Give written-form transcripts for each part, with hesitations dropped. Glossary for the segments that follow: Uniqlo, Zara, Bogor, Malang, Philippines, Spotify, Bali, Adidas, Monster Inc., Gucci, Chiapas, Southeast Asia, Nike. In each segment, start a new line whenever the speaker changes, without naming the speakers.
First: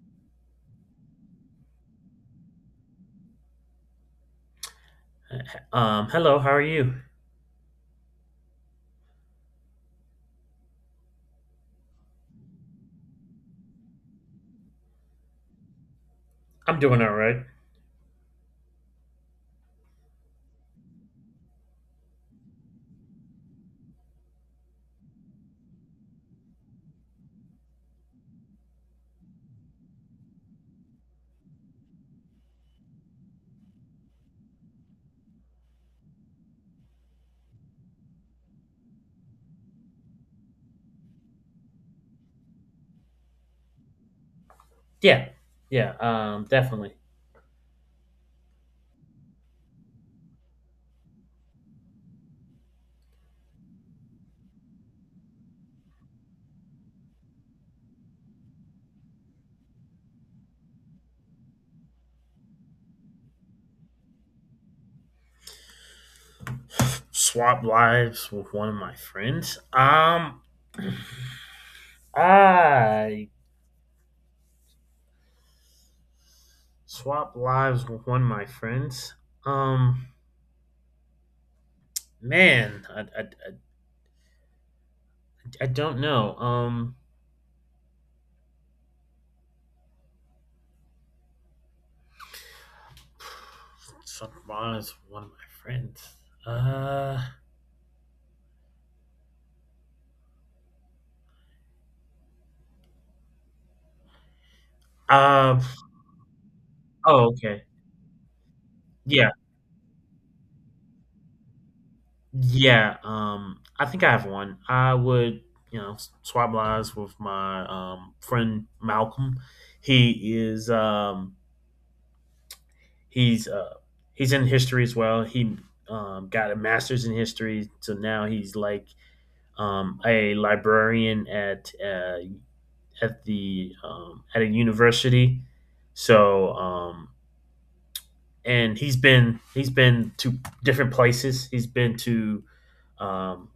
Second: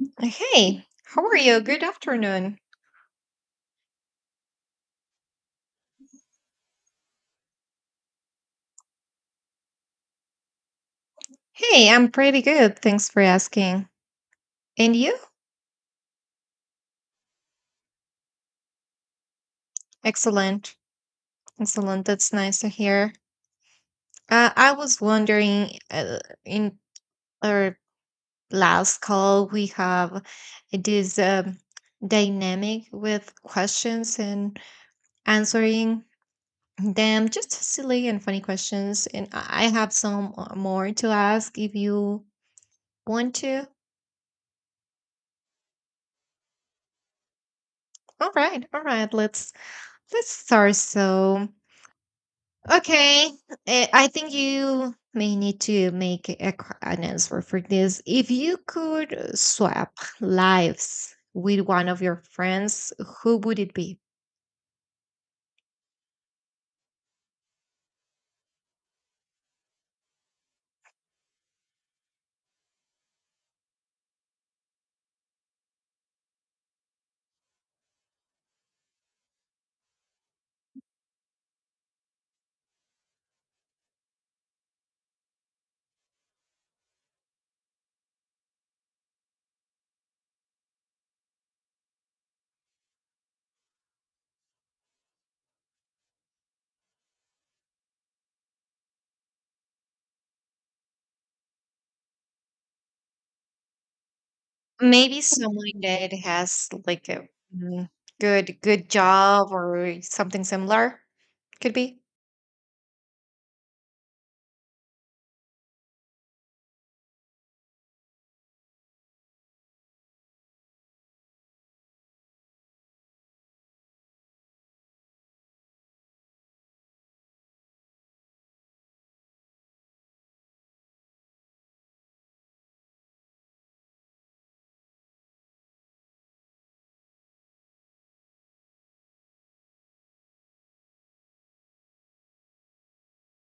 Hey, how are you? Good afternoon.
Hello, how are you?
Hey, I'm pretty good. Thanks for asking. And you?
I'm doing all right.
Excellent. Excellent. That's nice to hear. I was wondering, in our last call, we have this dynamic with questions and answering them, just silly and funny questions. And I have some more to ask if you want to.
Yeah, yeah, Definitely.
All right, all right. Let's start. So. Okay, I think you may need to make a, an answer for this. If you could swap lives with one of your friends, who would it be?
Swap lives with one of my friends. I swap lives with one of my friends. Um, man, I don't know. Swap lives with one of my friends. Uh,
Maybe
uh,
someone that has like
oh,
a
okay.
mm, good
Yeah,
job or something similar. Could be.
Yeah, I think I have one. I would, you know, s- swap lives with my friend Malcolm. He is, he's, uh, he's in history as well. He got a master's in history, so now he's like a librarian at the at a university. So, um, and he's been to different places. He's been to um,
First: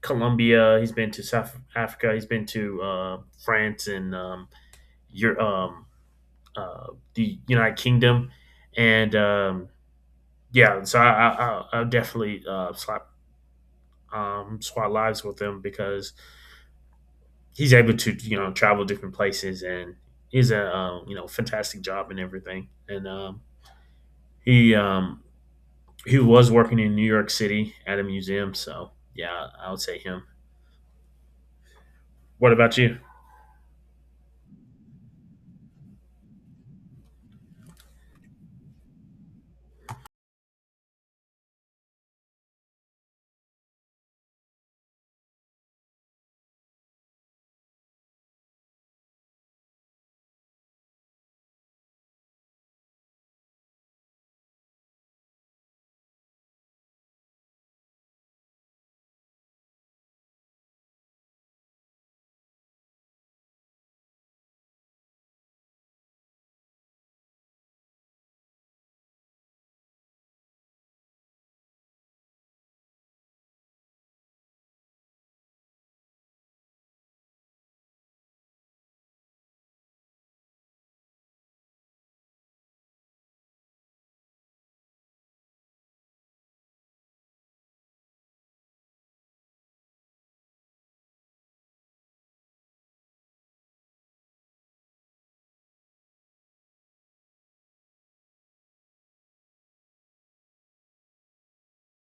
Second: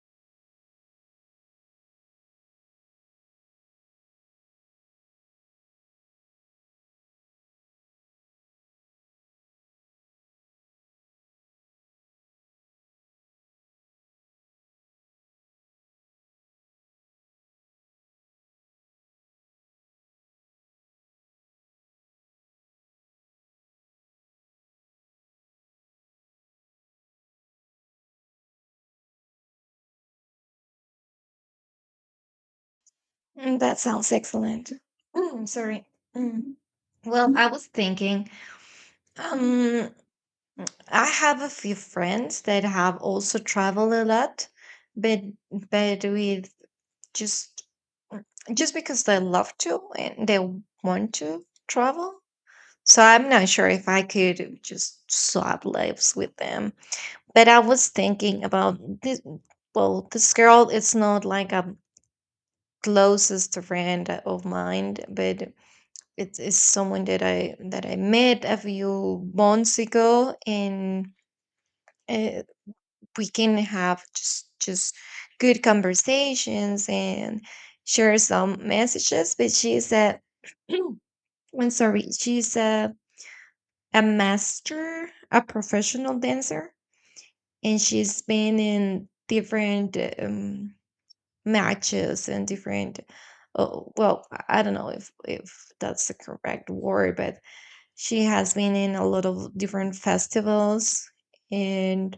Colombia. He's been to South Africa. He's been to France and your uh, the United Kingdom, and yeah. So I'll definitely swap swap lives with him because he's able to you know travel different places and he's a you know fantastic job and everything. And he um, he was working in New York City at a museum. So yeah, I would say him. What about you?
Mm, that sounds excellent. Mm, sorry. Mm. Well, I was thinking. um, I have a few friends that have also traveled a lot, but with just just because they love to and they want to travel. So I'm not sure if I could just swap lives with them. But I was thinking about this. Well, this girl is not like a closest friend of mine, but it is someone that I met a few months ago, and uh, we can have just good conversations and share some messages, but she's a I'm sorry, she's a master, a professional dancer, and she's been in different matches and different I don't know if that's the correct word, but she has been in a lot of different festivals and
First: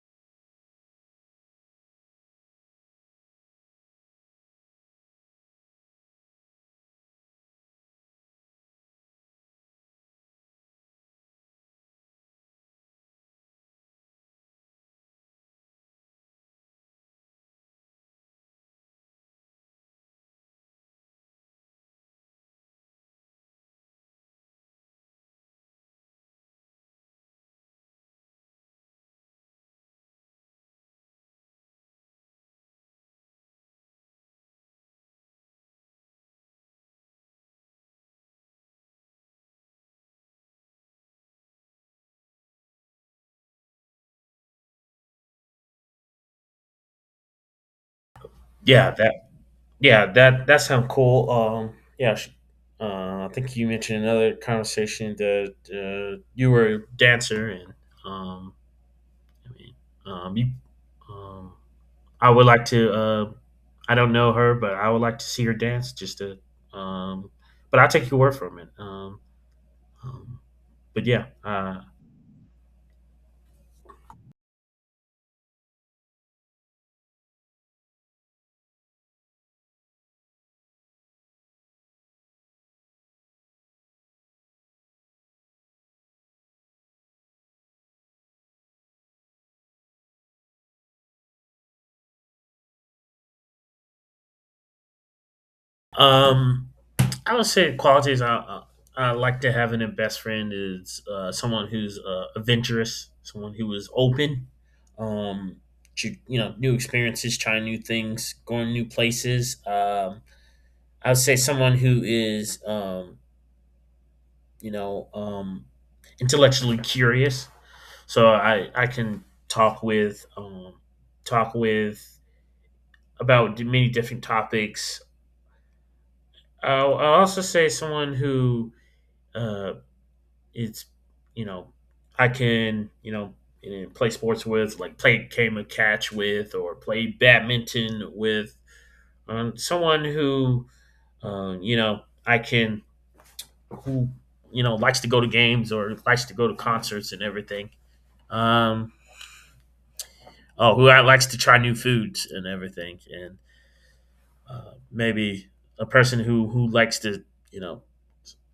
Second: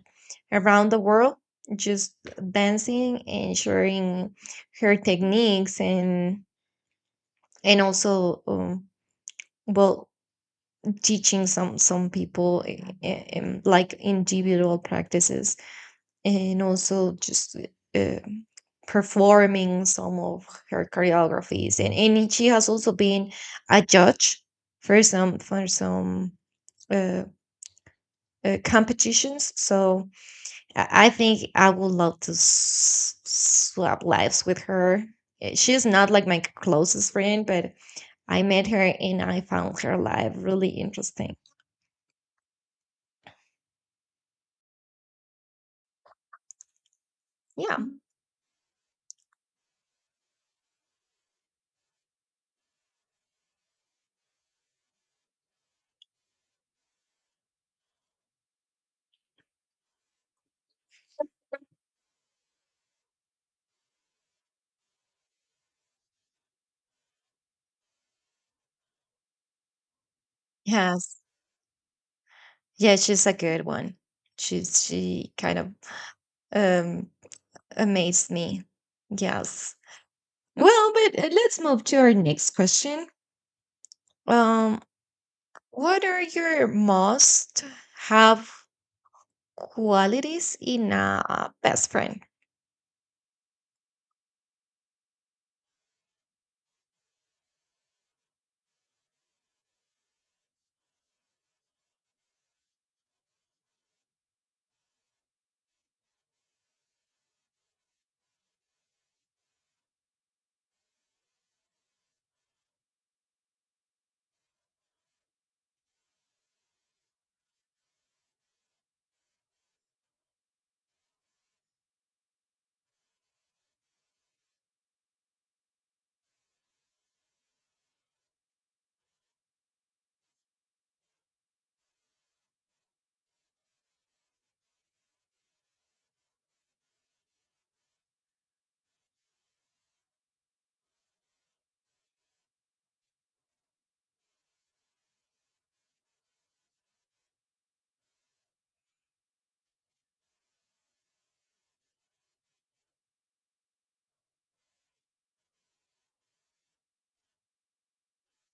around the world, just dancing and sharing her techniques, and also, well teaching some people like individual practices, and also just uh, performing some of her choreographies, and she has also been a judge for some Uh, competitions. So I think I would love to swap lives with her. She's not like my closest friend, but I met her and I found her life really interesting. Yeah.
Yeah, that Yeah, that sounds cool. Yeah, sh- I think you mentioned another conversation that you were a dancer, and um, I mean, um, you, um, I would like to. I don't know her, but I would like to see her dance. Um, but I'll take your word from it. Um, but
Yes.
yeah, uh,
Yeah, she's a good one. She's she kind of um amazed me. Yes. Well, but let's move to our next question. Um, what are your most have qualities in a best friend?
um, I would say qualities I like to have in a best friend is someone who's adventurous, someone who is open um, to you know new experiences, trying new things, going new places. I would say someone who is you know um, intellectually curious, so I can talk with about many different topics. I'll also say someone who. Uh, it's you know I can you know, play sports with, like play game of catch with, or play badminton with someone who you know I can who you know likes to go to games or likes to go to concerts and everything. Um, oh, who I likes to try new foods and everything, and maybe a person who likes to you know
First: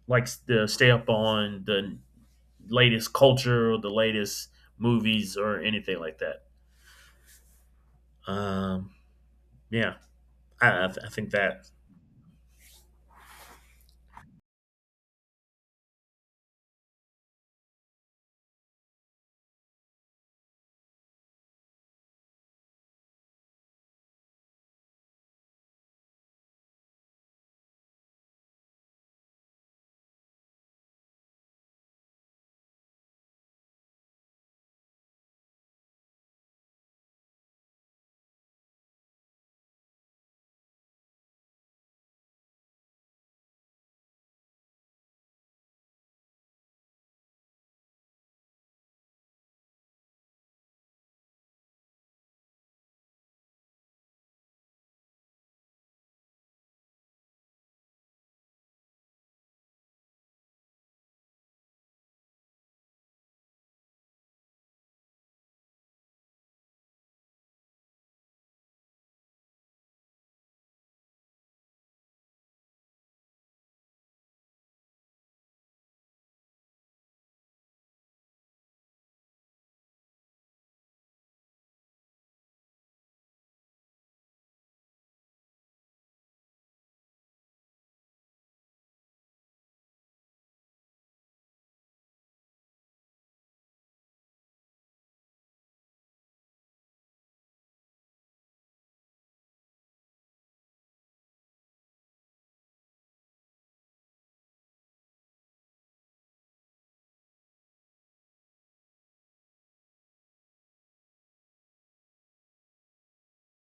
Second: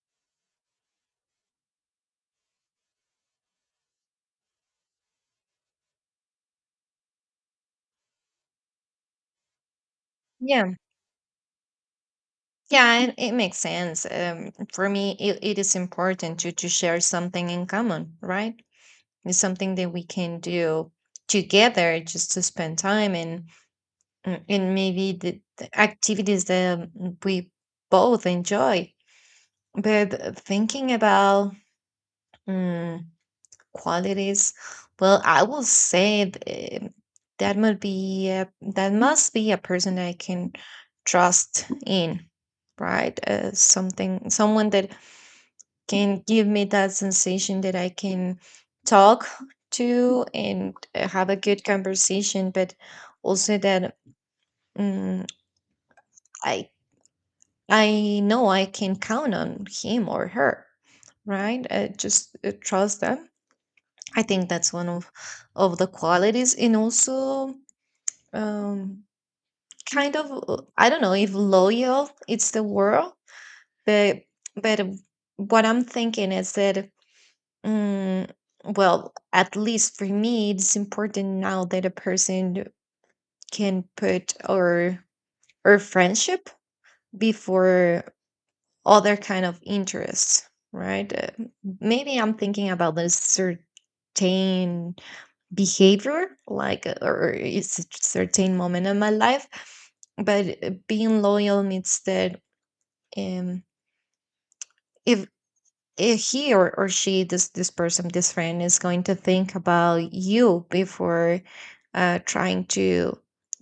likes to stay up on the latest culture or the latest movies or anything like that. Um, yeah,
Yeah,
I think that
yeah, it makes sense. For me, it is important to share something in common, right? It's something that we can do together, just to spend time and and maybe the activities that we both enjoy. But thinking about mm, qualities, well, I will say that must be a, that must be a person I can trust in, right? Something Someone that can give me that sensation that I can talk to, and have a good conversation, but also that mm i I know I can count on him or her, right? Just trust them. I think that's one of the qualities, and also, um, kind of, I don't know if loyal it's the word, but but uh, what I'm thinking is that, um, well, at least for me, it's important now that a person can put or friendship before other kind of interests, right? Maybe I'm thinking about this certain behavior like or it's a certain moment of my life, but being loyal means that um if he or she, this person, this friend, is going to think about you before trying to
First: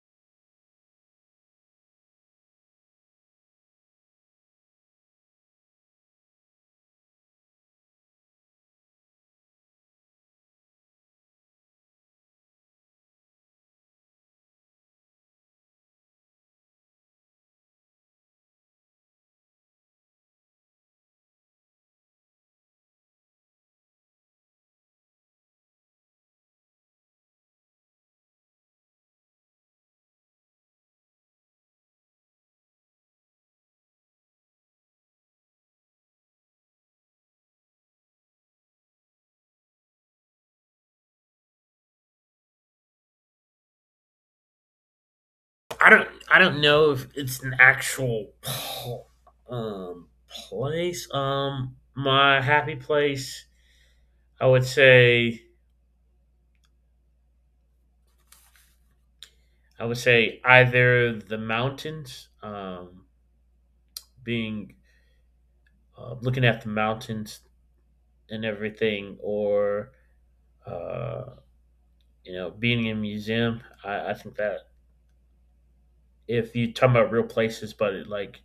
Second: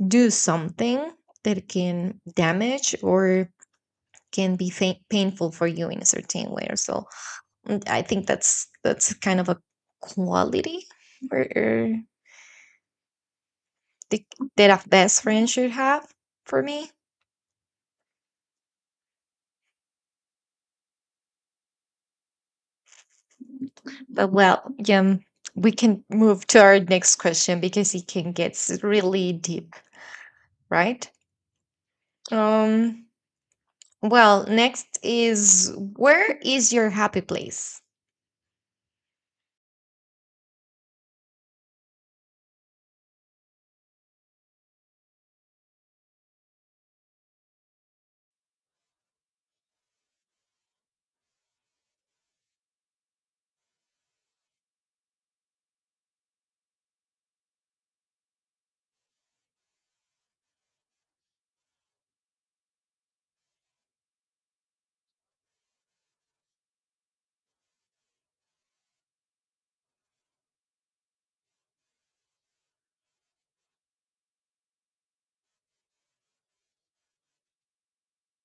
do something that can damage or can be painful for you in a certain way or so. Mm, I think that's kind of a quality or the, that a best friend should have for me. But well, we can move to our next question because it can get really deep, right? Um, well, next is, where is your happy place?
I don't know if it's an actual place. My happy place, I would say I would say either the mountains, being looking at the mountains and everything, or uh, you know being in a museum. I think that if you're talking about real places, but it, like,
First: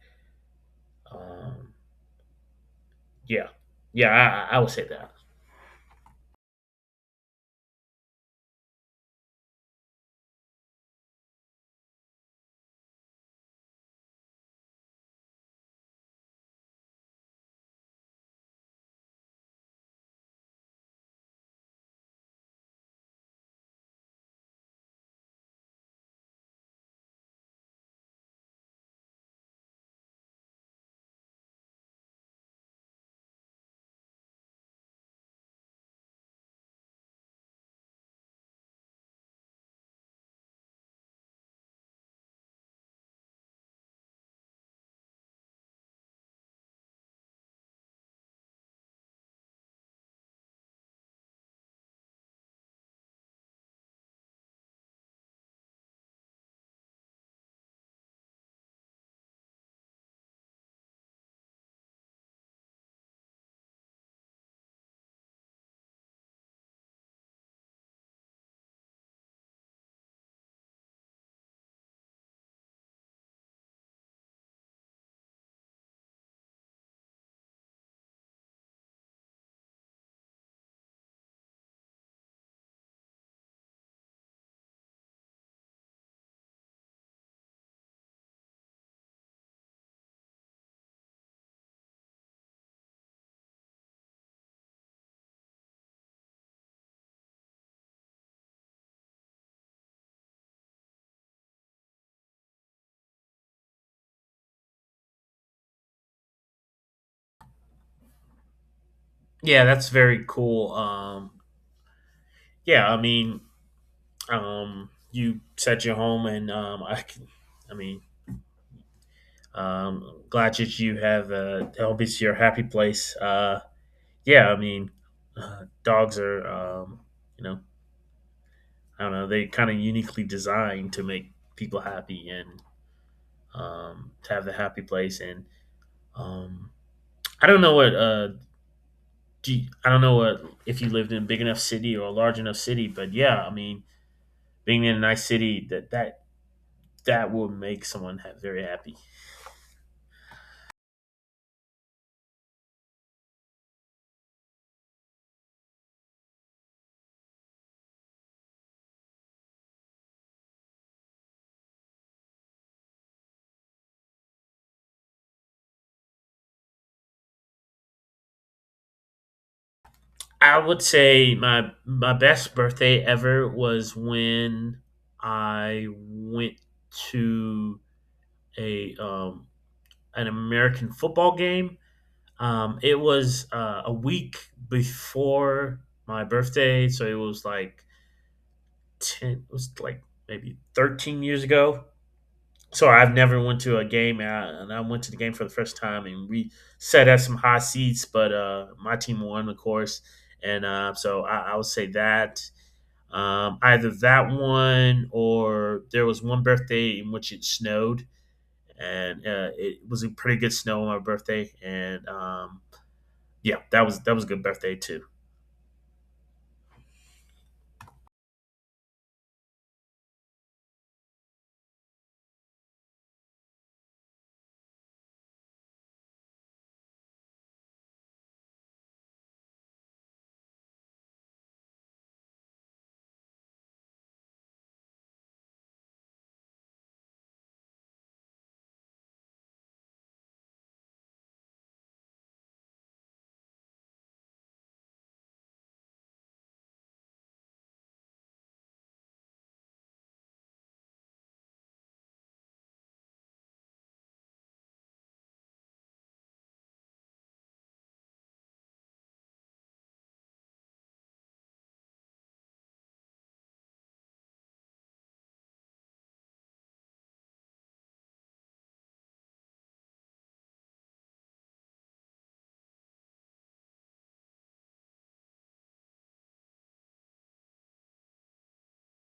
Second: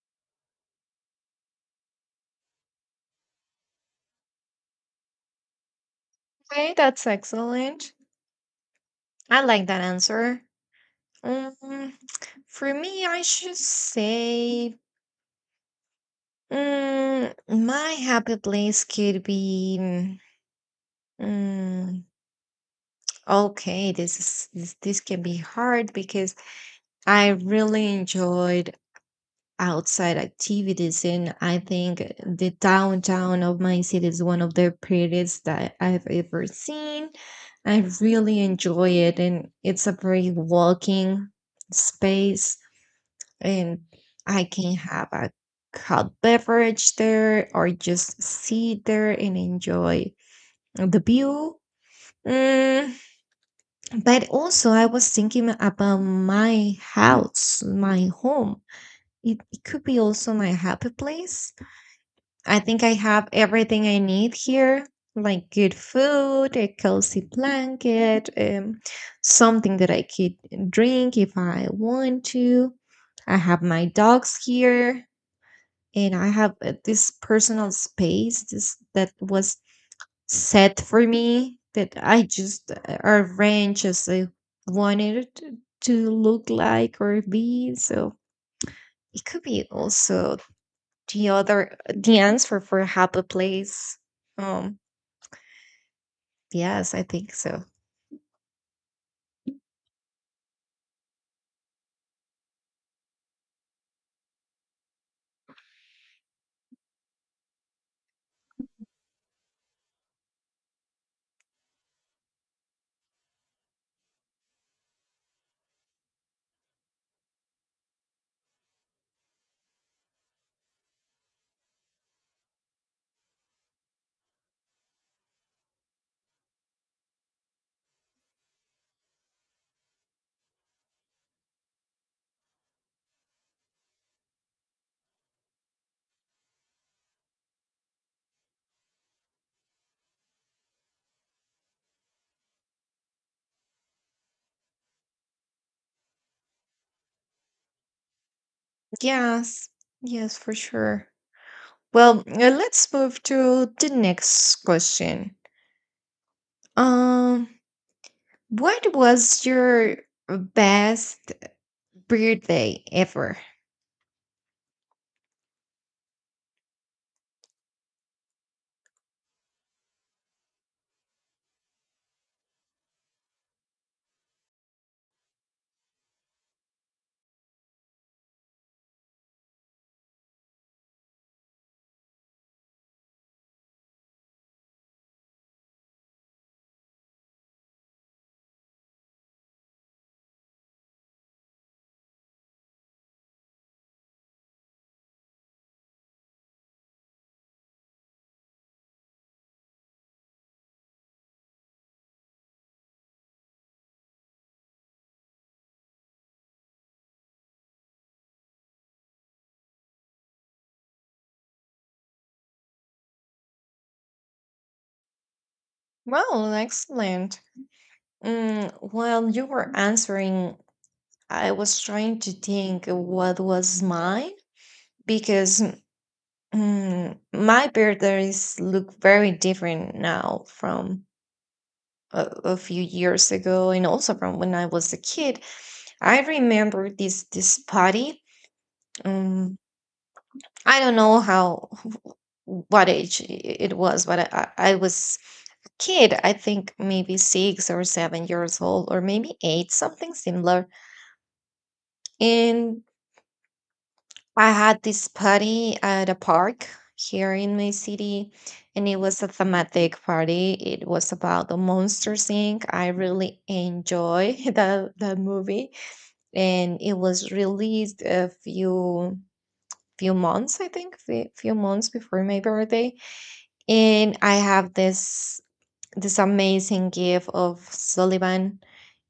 um, yeah, would say that.
Okay, that's excellent. I like that answer. Um, for me, I should say, my happy place could be. mm, okay, this is this, this can be hard because I really enjoyed outside activities, and I think the downtown of my city is one of the prettiest that I've ever seen. I really enjoy it, and it's a very walking space, and I can have a hot beverage there or just sit there and enjoy the view. Mm, but also, I was thinking about my house, my home. It could be also my happy place. I think I have everything I need here, like good food, a cozy blanket, something that I could drink if I want to. I have my dogs here, and I have this personal space, that was set for me, that I just arranged as I wanted it to look like or be. So it could be also the answer for happy place. Um, yes, I think so.
Yeah, that's very cool. Yeah, I mean, you set your home, and I can, I mean, glad that you have the home is your happy place. Yeah, I mean, dogs are, you know, I don't know, they kind of uniquely designed to make people happy and to have the happy place. And um, I don't know what, I don't know what if you lived in a big enough city or a large enough city, but yeah, I mean, being in a nice city that will make someone ha- very happy.
Yes, yes, for sure. Well, let's move to the next question. Um, what was your best birthday ever?
I would say my my best birthday ever was when I went to a an American football game. It was a week before my birthday, so it was like ten. It was like maybe 13 years ago. So I've never went to a game, and I went to the game for the first time, and we sat at some high seats, but my team won, of course, and so I would say that either that one or there was one birthday in which it snowed and it was a pretty good snow on my birthday. And yeah, that was a good birthday too.
Well, excellent. Mm, while you were answering, I was trying to think what was mine, because mm, my birthdays look very different now from a few years ago, and also from when I was a kid. I remember this party. Um, I don't know how what age it was, but I, I was kid, I think maybe 6 or 7 years old, or maybe eight, something similar. And I had this party at a park here in my city, and it was a thematic party. It was about the Monster Inc. I really enjoy the movie, and it was released a few months, I think, few months before my birthday. And I have this amazing gift of Sullivan,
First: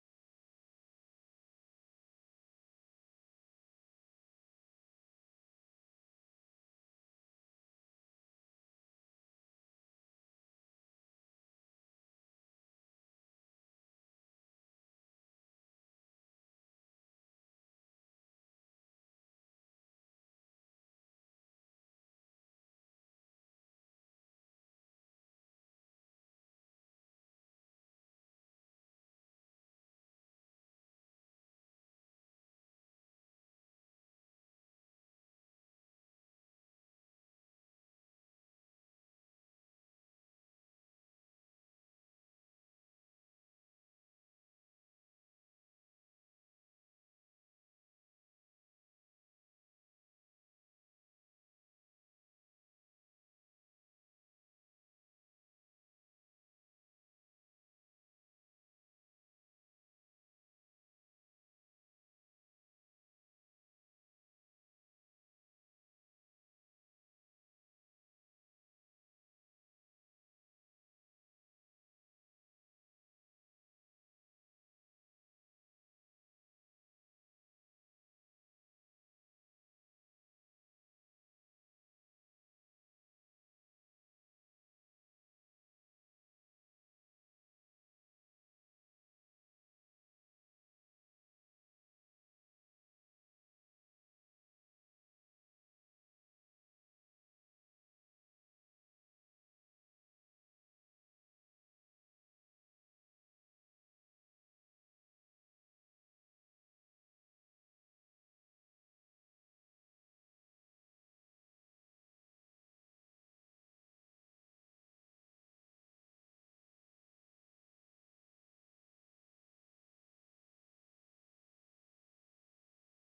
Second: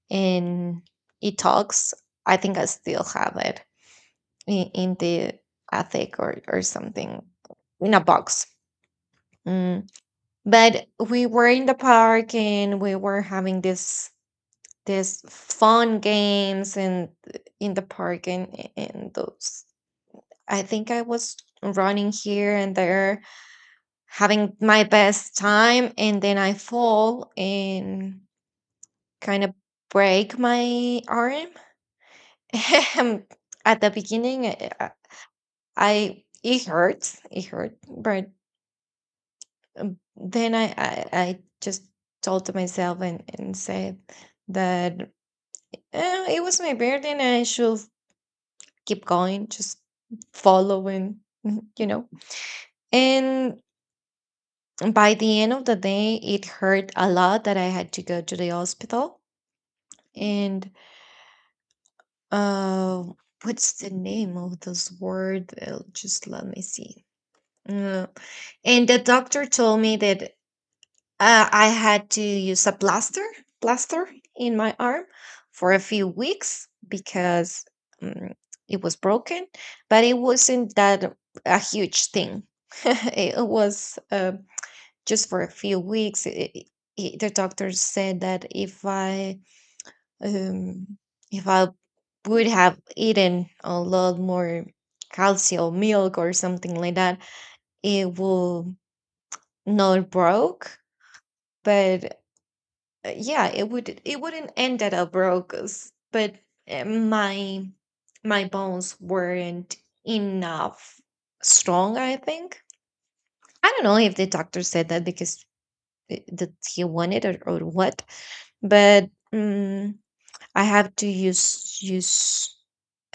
and it talks. I think I still have it in the attic, or something in a box. Mm. But we were in the park and we were having this fun games and in the park and those. I think I was running here and there, having my best time, and then I fall and kind of break my arm. At the beginning, I, it hurts, it hurt, but then I, I just told to myself, and said that, it was my birthday and I should keep going, just following, you know. And by the end of the day, it hurt a lot that I had to go to the hospital. And uh, what's the name of this word? Just let me see. Uh, and the doctor told me that, I had to use a plaster in my arm for a few weeks, because um, it was broken, but it wasn't that a huge thing. It was just for a few weeks. The doctor said that if I, um, if I would have eaten a lot more calcium milk or something like that, it will not broke, but yeah, it would, it wouldn't end at a Broca's, but my my bones weren't enough strong, I think. I don't know if the doctor said that because that he wanted, or what, but I have to use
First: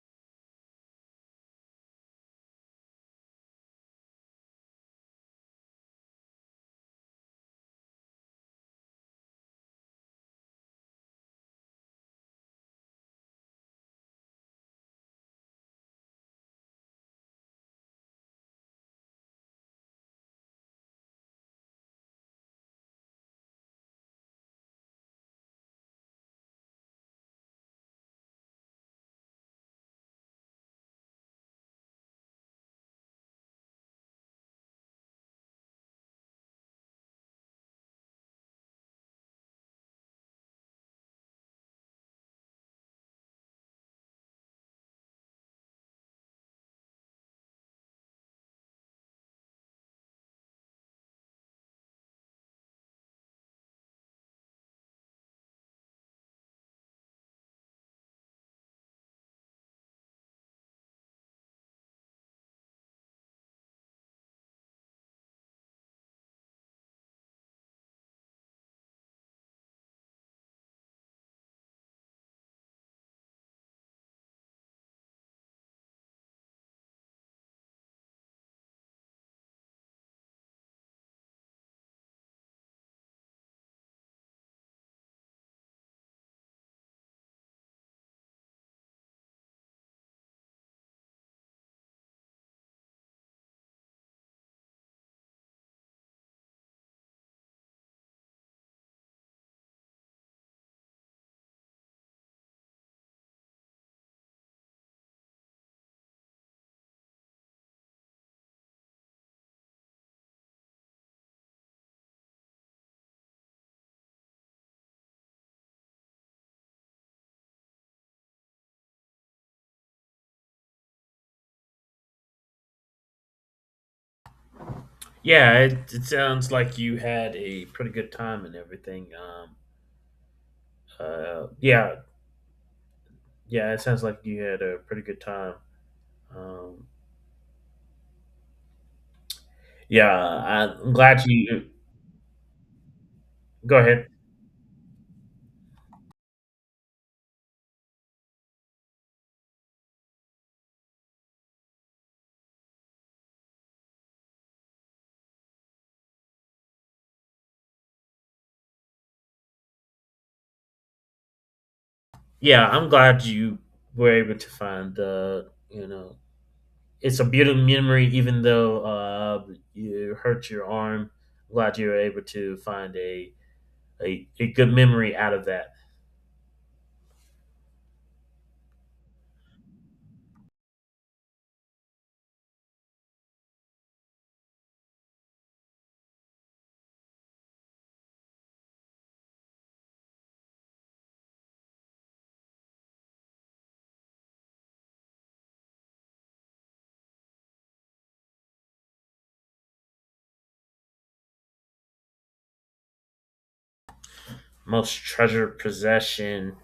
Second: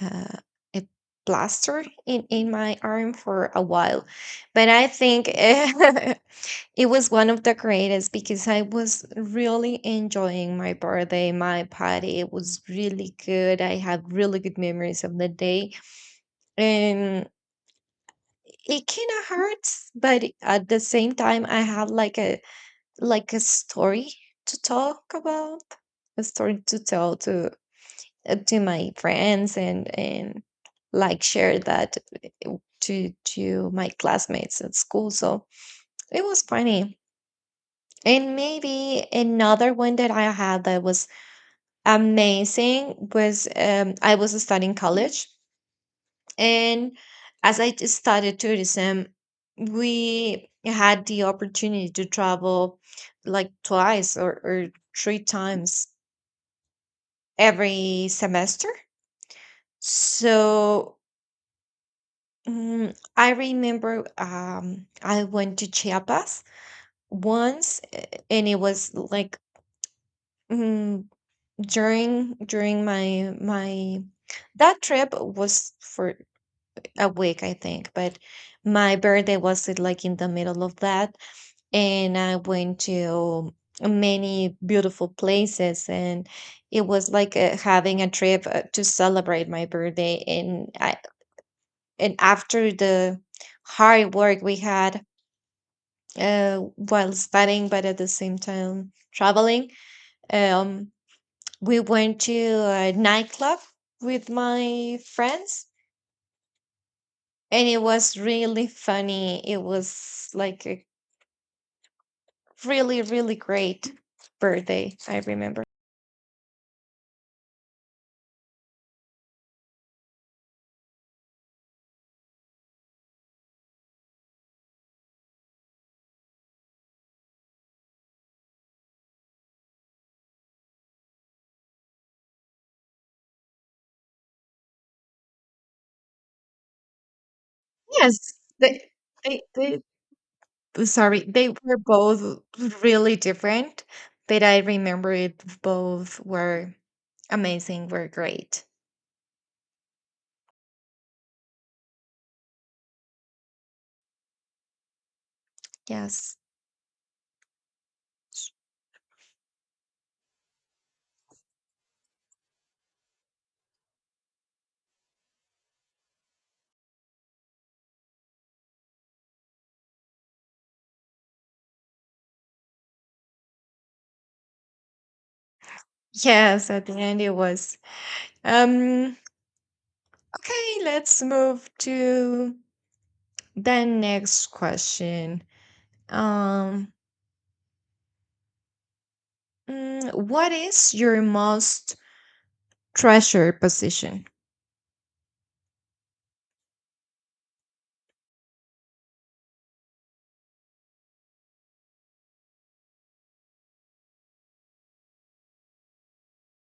uh, a plaster in my arm for a while. But I think it was one of the greatest, because I was really enjoying my birthday, my party. It was really good. I have really good memories of the day. And it kind of hurts, but at the same time I have like a story to talk about, a story to tell to my friends, and like share that to my classmates at school. So it was funny. And maybe another one that I had that was amazing was, I was studying college, and as I studied tourism, we had the opportunity to travel like twice, or three times every semester. So, I remember I went to Chiapas once, and it was like, mm, during my that trip was for a week, I think, but my birthday was it like in the middle of that, and I went to many beautiful places, and it was like, having a trip to celebrate my birthday, and I, and after the hard work we had while studying but at the same time traveling, um we went to a nightclub with my friends, and it was really funny. It was like a really, really great birthday, I remember.
Yeah, it sounds like you had a pretty good time and everything. Uh, yeah, yeah, it sounds like you had a pretty good time. Um,
Yes, they, they, they,
yeah, I'm
sorry,
glad
they
you.
were both really
Go
different,
ahead.
but I remember it both were amazing, were great. Yes.
Yeah, I'm glad you were able to find the. You know, it's a beautiful memory, even though you hurt your arm. Glad you were able to find a good memory out of that.
Yes, at the end it was. Um, okay, let's move to the next question. Um, what is your most treasured position?
Most treasured possession,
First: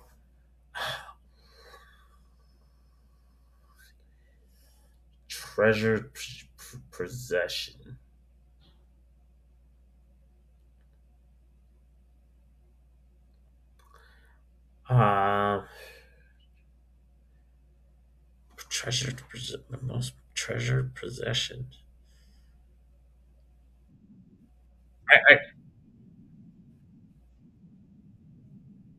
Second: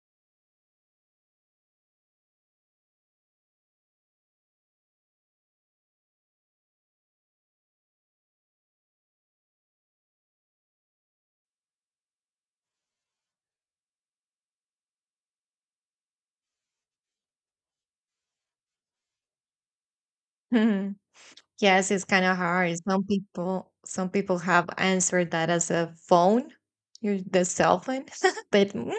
treasured p- possession. Um, treasured Most
Hmm.
treasured possession.
Yes, it's kind of hard. Some people have answered
I,
that as a phone, your the cell phone. but mm,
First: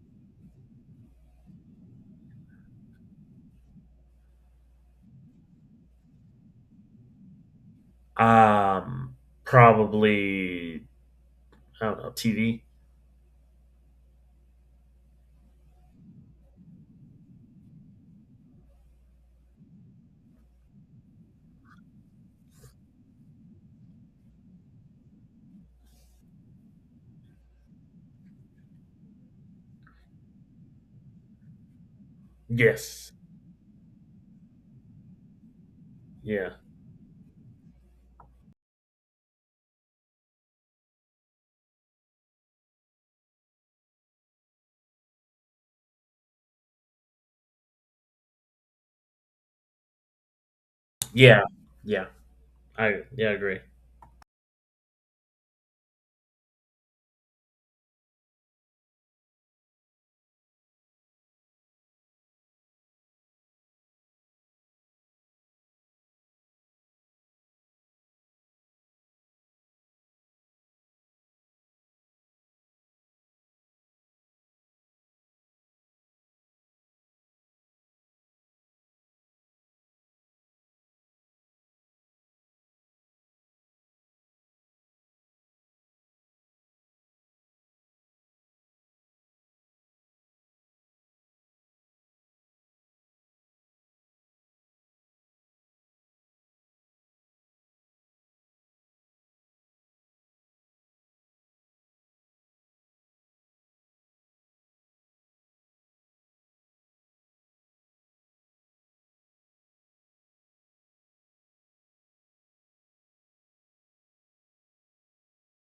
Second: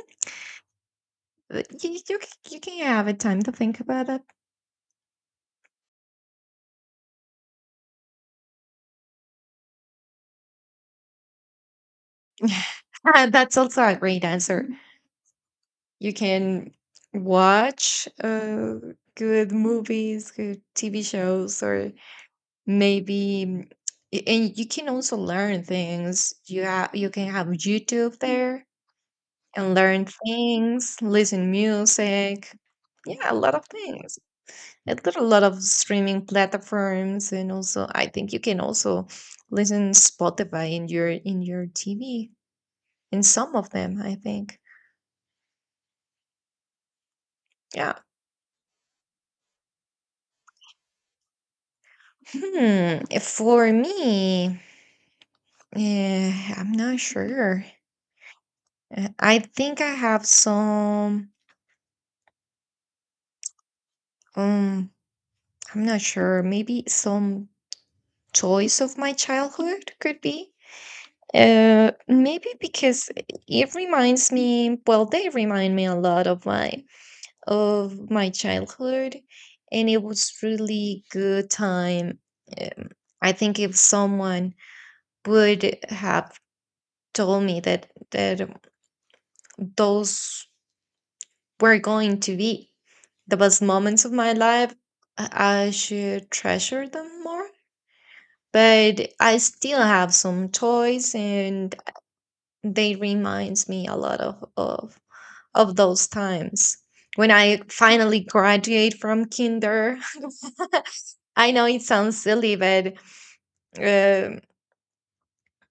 but you can have a time to think about that.
I, um, Probably I don't know TV.
That's also a great answer. You can watch good movies, good TV shows, or maybe mm, and you can also learn things you can have youtube there and learn things, listen music,
Yes.
yeah, a lot of things. And there are a lot of streaming
Yeah.
platforms, and also I think you can also listen spotify in your tv, in some of them I think, yeah.
Yeah. Yeah.
Hmm.
I yeah I agree.
For me, I'm not sure. I think I have some, um i'm not sure. Maybe some toys of my childhood could be. Maybe because it reminds me, well, they remind me a lot of my, of my childhood, and it was really good time. Um, I think if someone would have told me that those were going to be the best moments of my life, I should treasure them more. But I still have some toys, and they reminds me a lot of those times when I finally graduate from kinder. I know it sounds silly, um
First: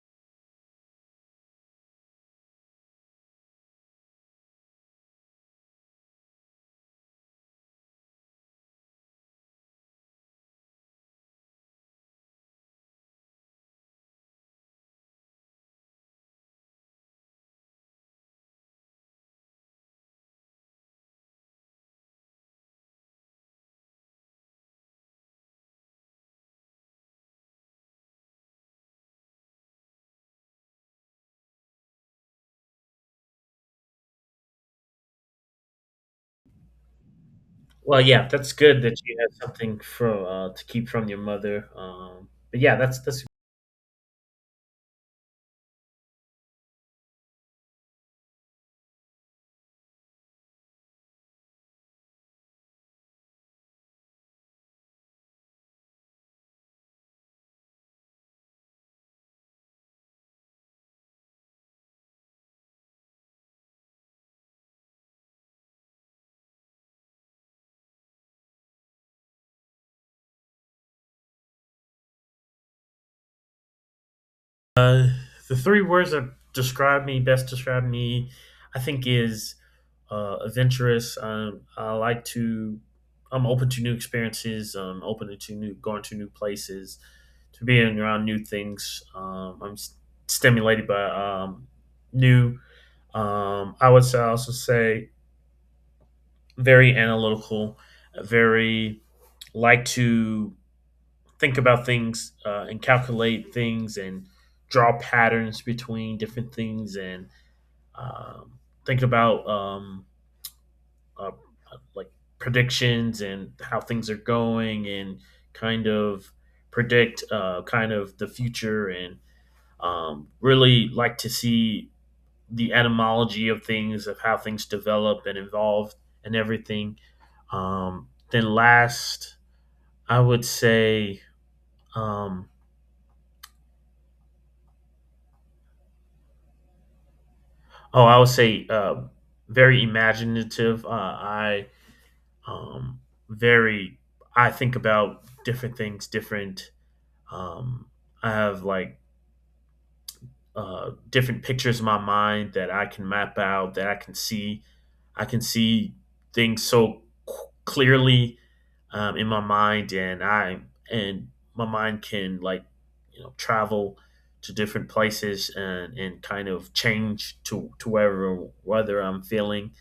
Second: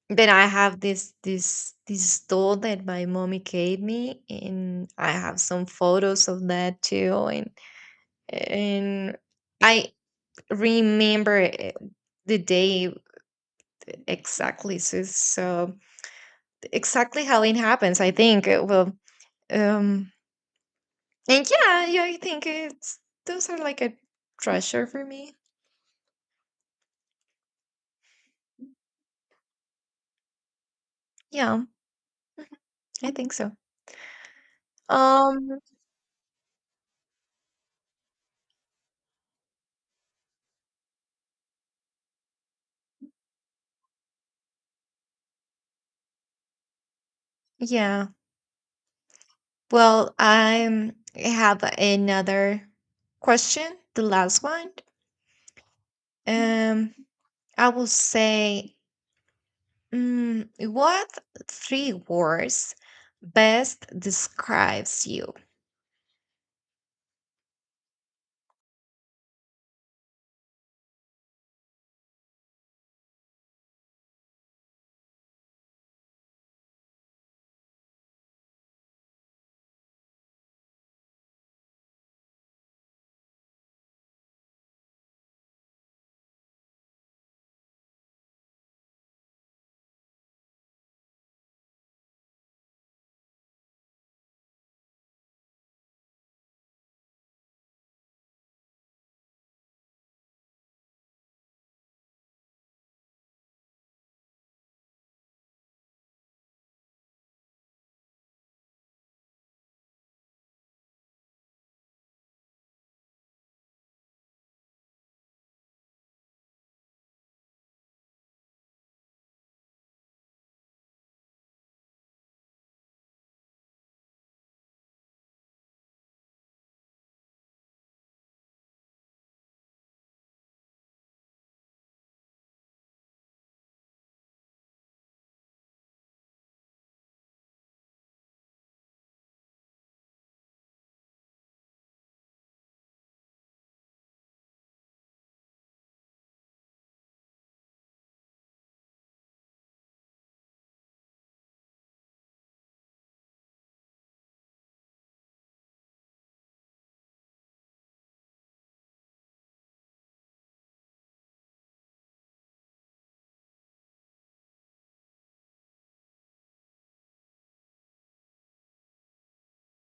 but I have this doll that my mommy gave me, and I have some photos of that too, and I remember it- the day exactly. So exactly how it happens I think. Um and yeah, I think it's, those are like a treasure for me, yeah, I think so. um
Well, yeah, that's good that you had something for to keep from your mother. But yeah, that's
yeah, I have another question, the last one. um I will say, what three words best describes you?
Uh, the three words that describe me I think, is adventurous. I like to. I'm open to new experiences. Open to new going to new places, to being around new things. I'm stimulated by new. I would say, also say very analytical, very like to think about things and calculate things and draw patterns between different things and um, think about uh, like predictions and how things are going and kind of predict kind of the future and really like to see the etymology of things of how things develop and evolve and everything . Then last I would say um, Oh, I would say very imaginative. I um, very I think about different things, different. Um, I have like different pictures in my mind that I can map out, that I can see. I can see things so c- clearly in my mind, and I and my mind can like you know travel to different places and kind of change to wherever whether I'm feeling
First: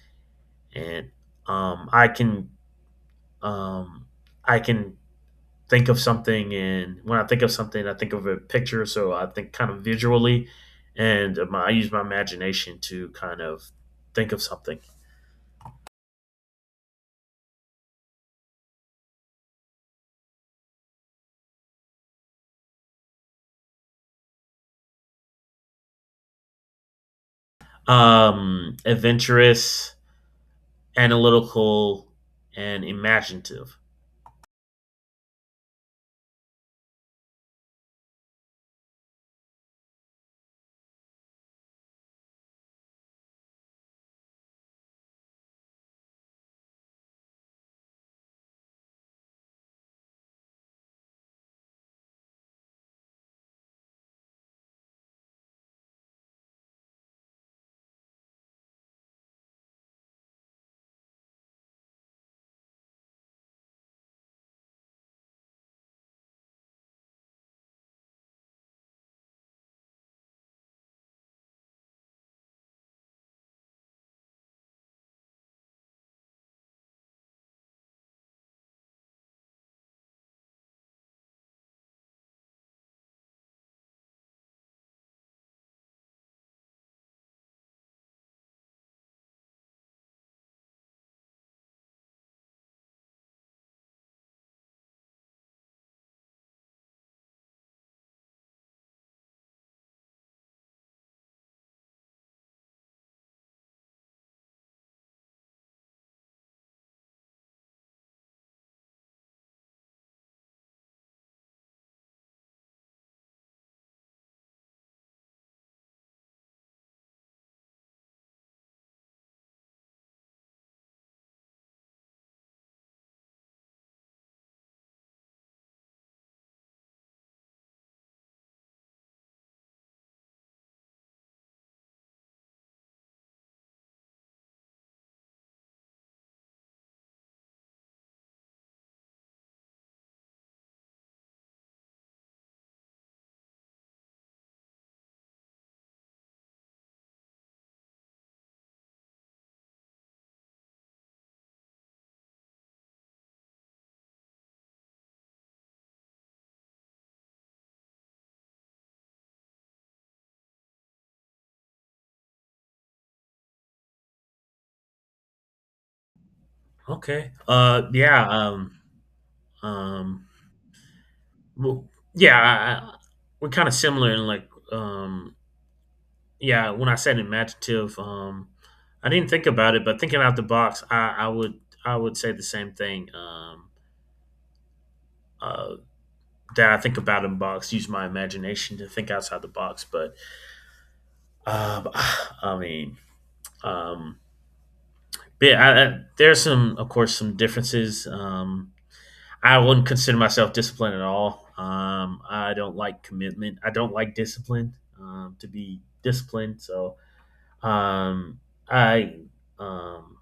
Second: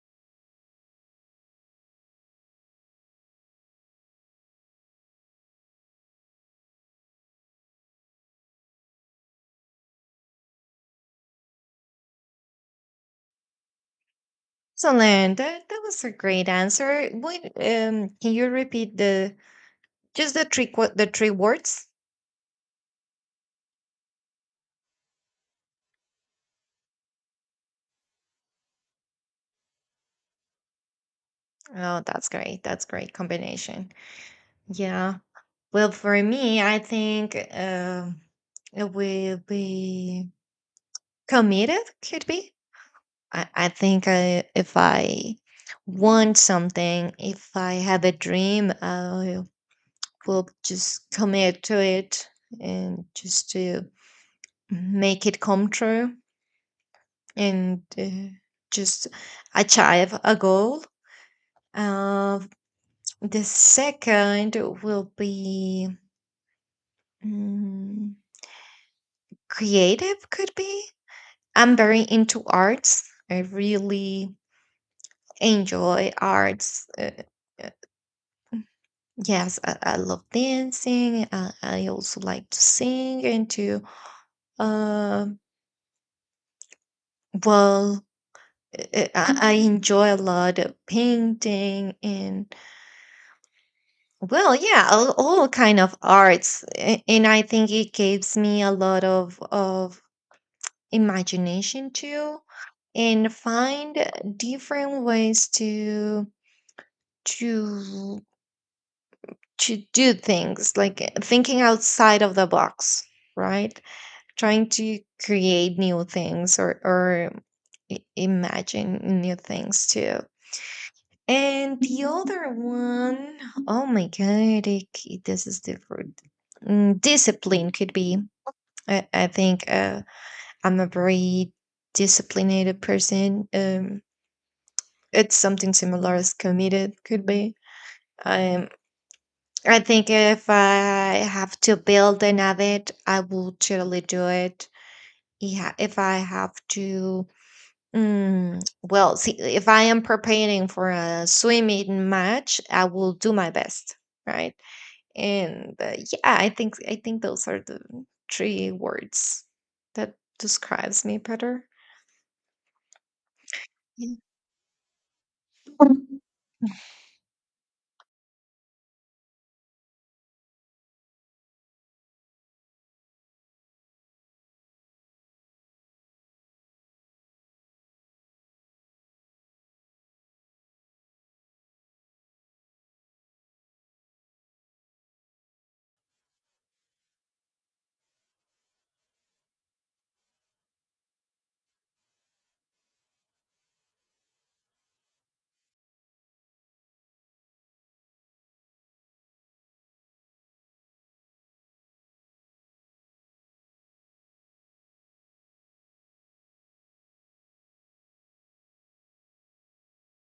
and um, I can um, I can think of something, and when I think of something, I think of a picture. So I think kind of visually, and I use my imagination to kind of think of something.
Excellent. That was a great answer. Would can you repeat the, just the the three words?
Adventurous,
Oh,
analytical,
that's great.
and
That's great
imaginative.
combination. Yeah. Well, for me, I think it will be committed. Could be. I think I, if I want something, if I have a dream, I will just commit to it, and just to make it come true, and just achieve a goal. Uh, the second will be, mm, creative, could be. I'm very into arts. I really enjoy arts. Uh, Yes, I love dancing. I also like to sing, and to um well, I enjoy a lot of painting, and well, yeah, all kind of arts, and I think it gives me a lot of imagination too, and find different ways to to do things, like thinking outside of the box, right? Trying to create new things, or imagine new things too. And the other one, oh my god, this is different. Discipline could be. I think i'm a very disciplined person. It's something similar as committed could be. Um, I think if I have to build an habit, I will totally do it. Yeah, if I have to, well, see, if I am preparing for a swimming match, I will do my best, right? And yeah, I think those are the three words that describes me better. Yeah.
Okay. Yeah. Um, well, yeah. We're kind of similar in like yeah, when I said imaginative, I didn't think about it, but thinking out the box, I would say the same thing. Uh, that I think about in box, use my imagination to think outside the box. But um, I mean, um, but yeah, I, there's some, of course, some differences. I wouldn't consider myself disciplined at all. I don't like commitment. I don't like discipline. To be disciplined, so um, I um,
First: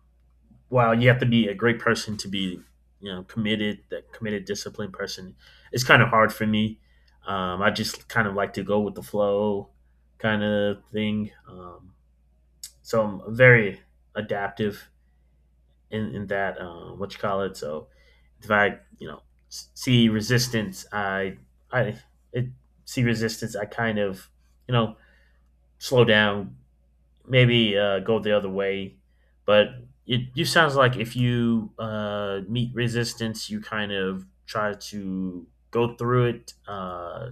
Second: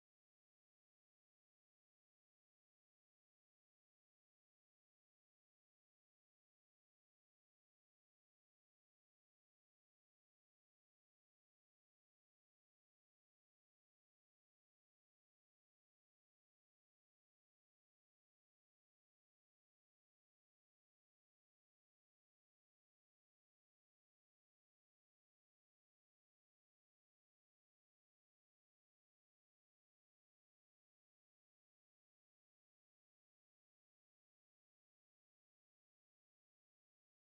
wow, you have to be a great person to be, you know, committed, that committed, disciplined person. It's kind of hard for me. I just kind of like to go with the flow kind of thing. So I'm very adaptive in that, what you call it. So if I, you know, see resistance, I it, see resistance, I kind of, you know, slow down, maybe go the other way. But it you sounds like if you meet resistance, you kind of try to go through it,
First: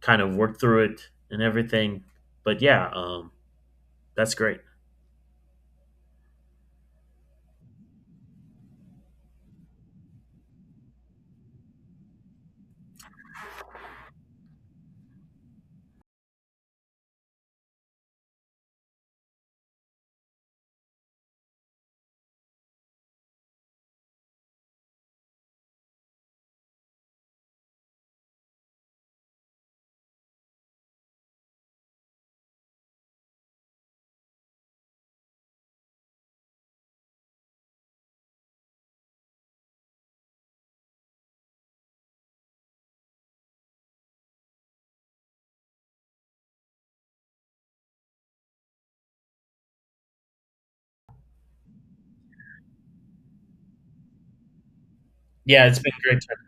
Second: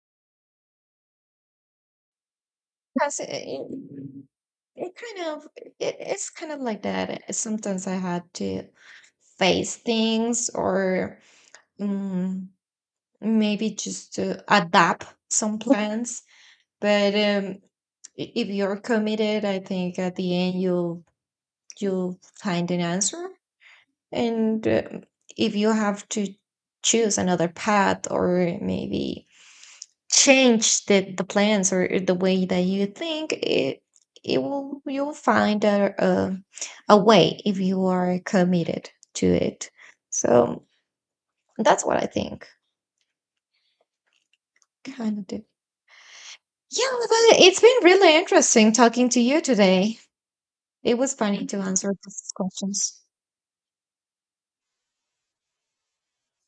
kind of work through it, and everything. But yeah,
Because it, it,
that's great.
it kind of it's kind of like that. Sometimes I had to face things, or mm, maybe just to adapt some plans. But if you're committed, I think at the end you'll find an answer. And if you have to choose another path, or maybe change the plans or the way that you think, it will you'll find a a way if you are committed to it. So that's what I think. Kind of. Do. Yeah, but it's been really interesting talking to you today. It was funny to answer these questions.
Yeah, it's been great. Talk-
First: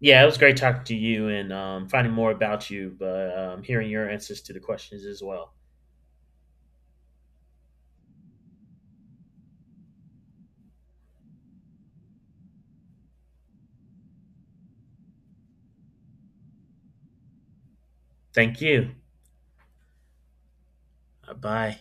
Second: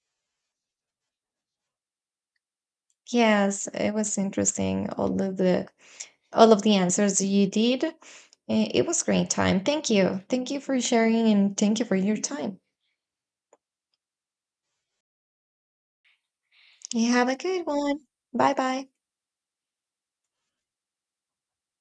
yeah, it was great talking to you and finding more about you, but
Yes,
hearing
it
your
was
answers to the
interesting.
questions as
All of
well.
the, all of the answers you did. It was great time. Thank you. Thank you for sharing, and thank you for your time. You have a good one. Bye
Thank
bye.
you. Bye.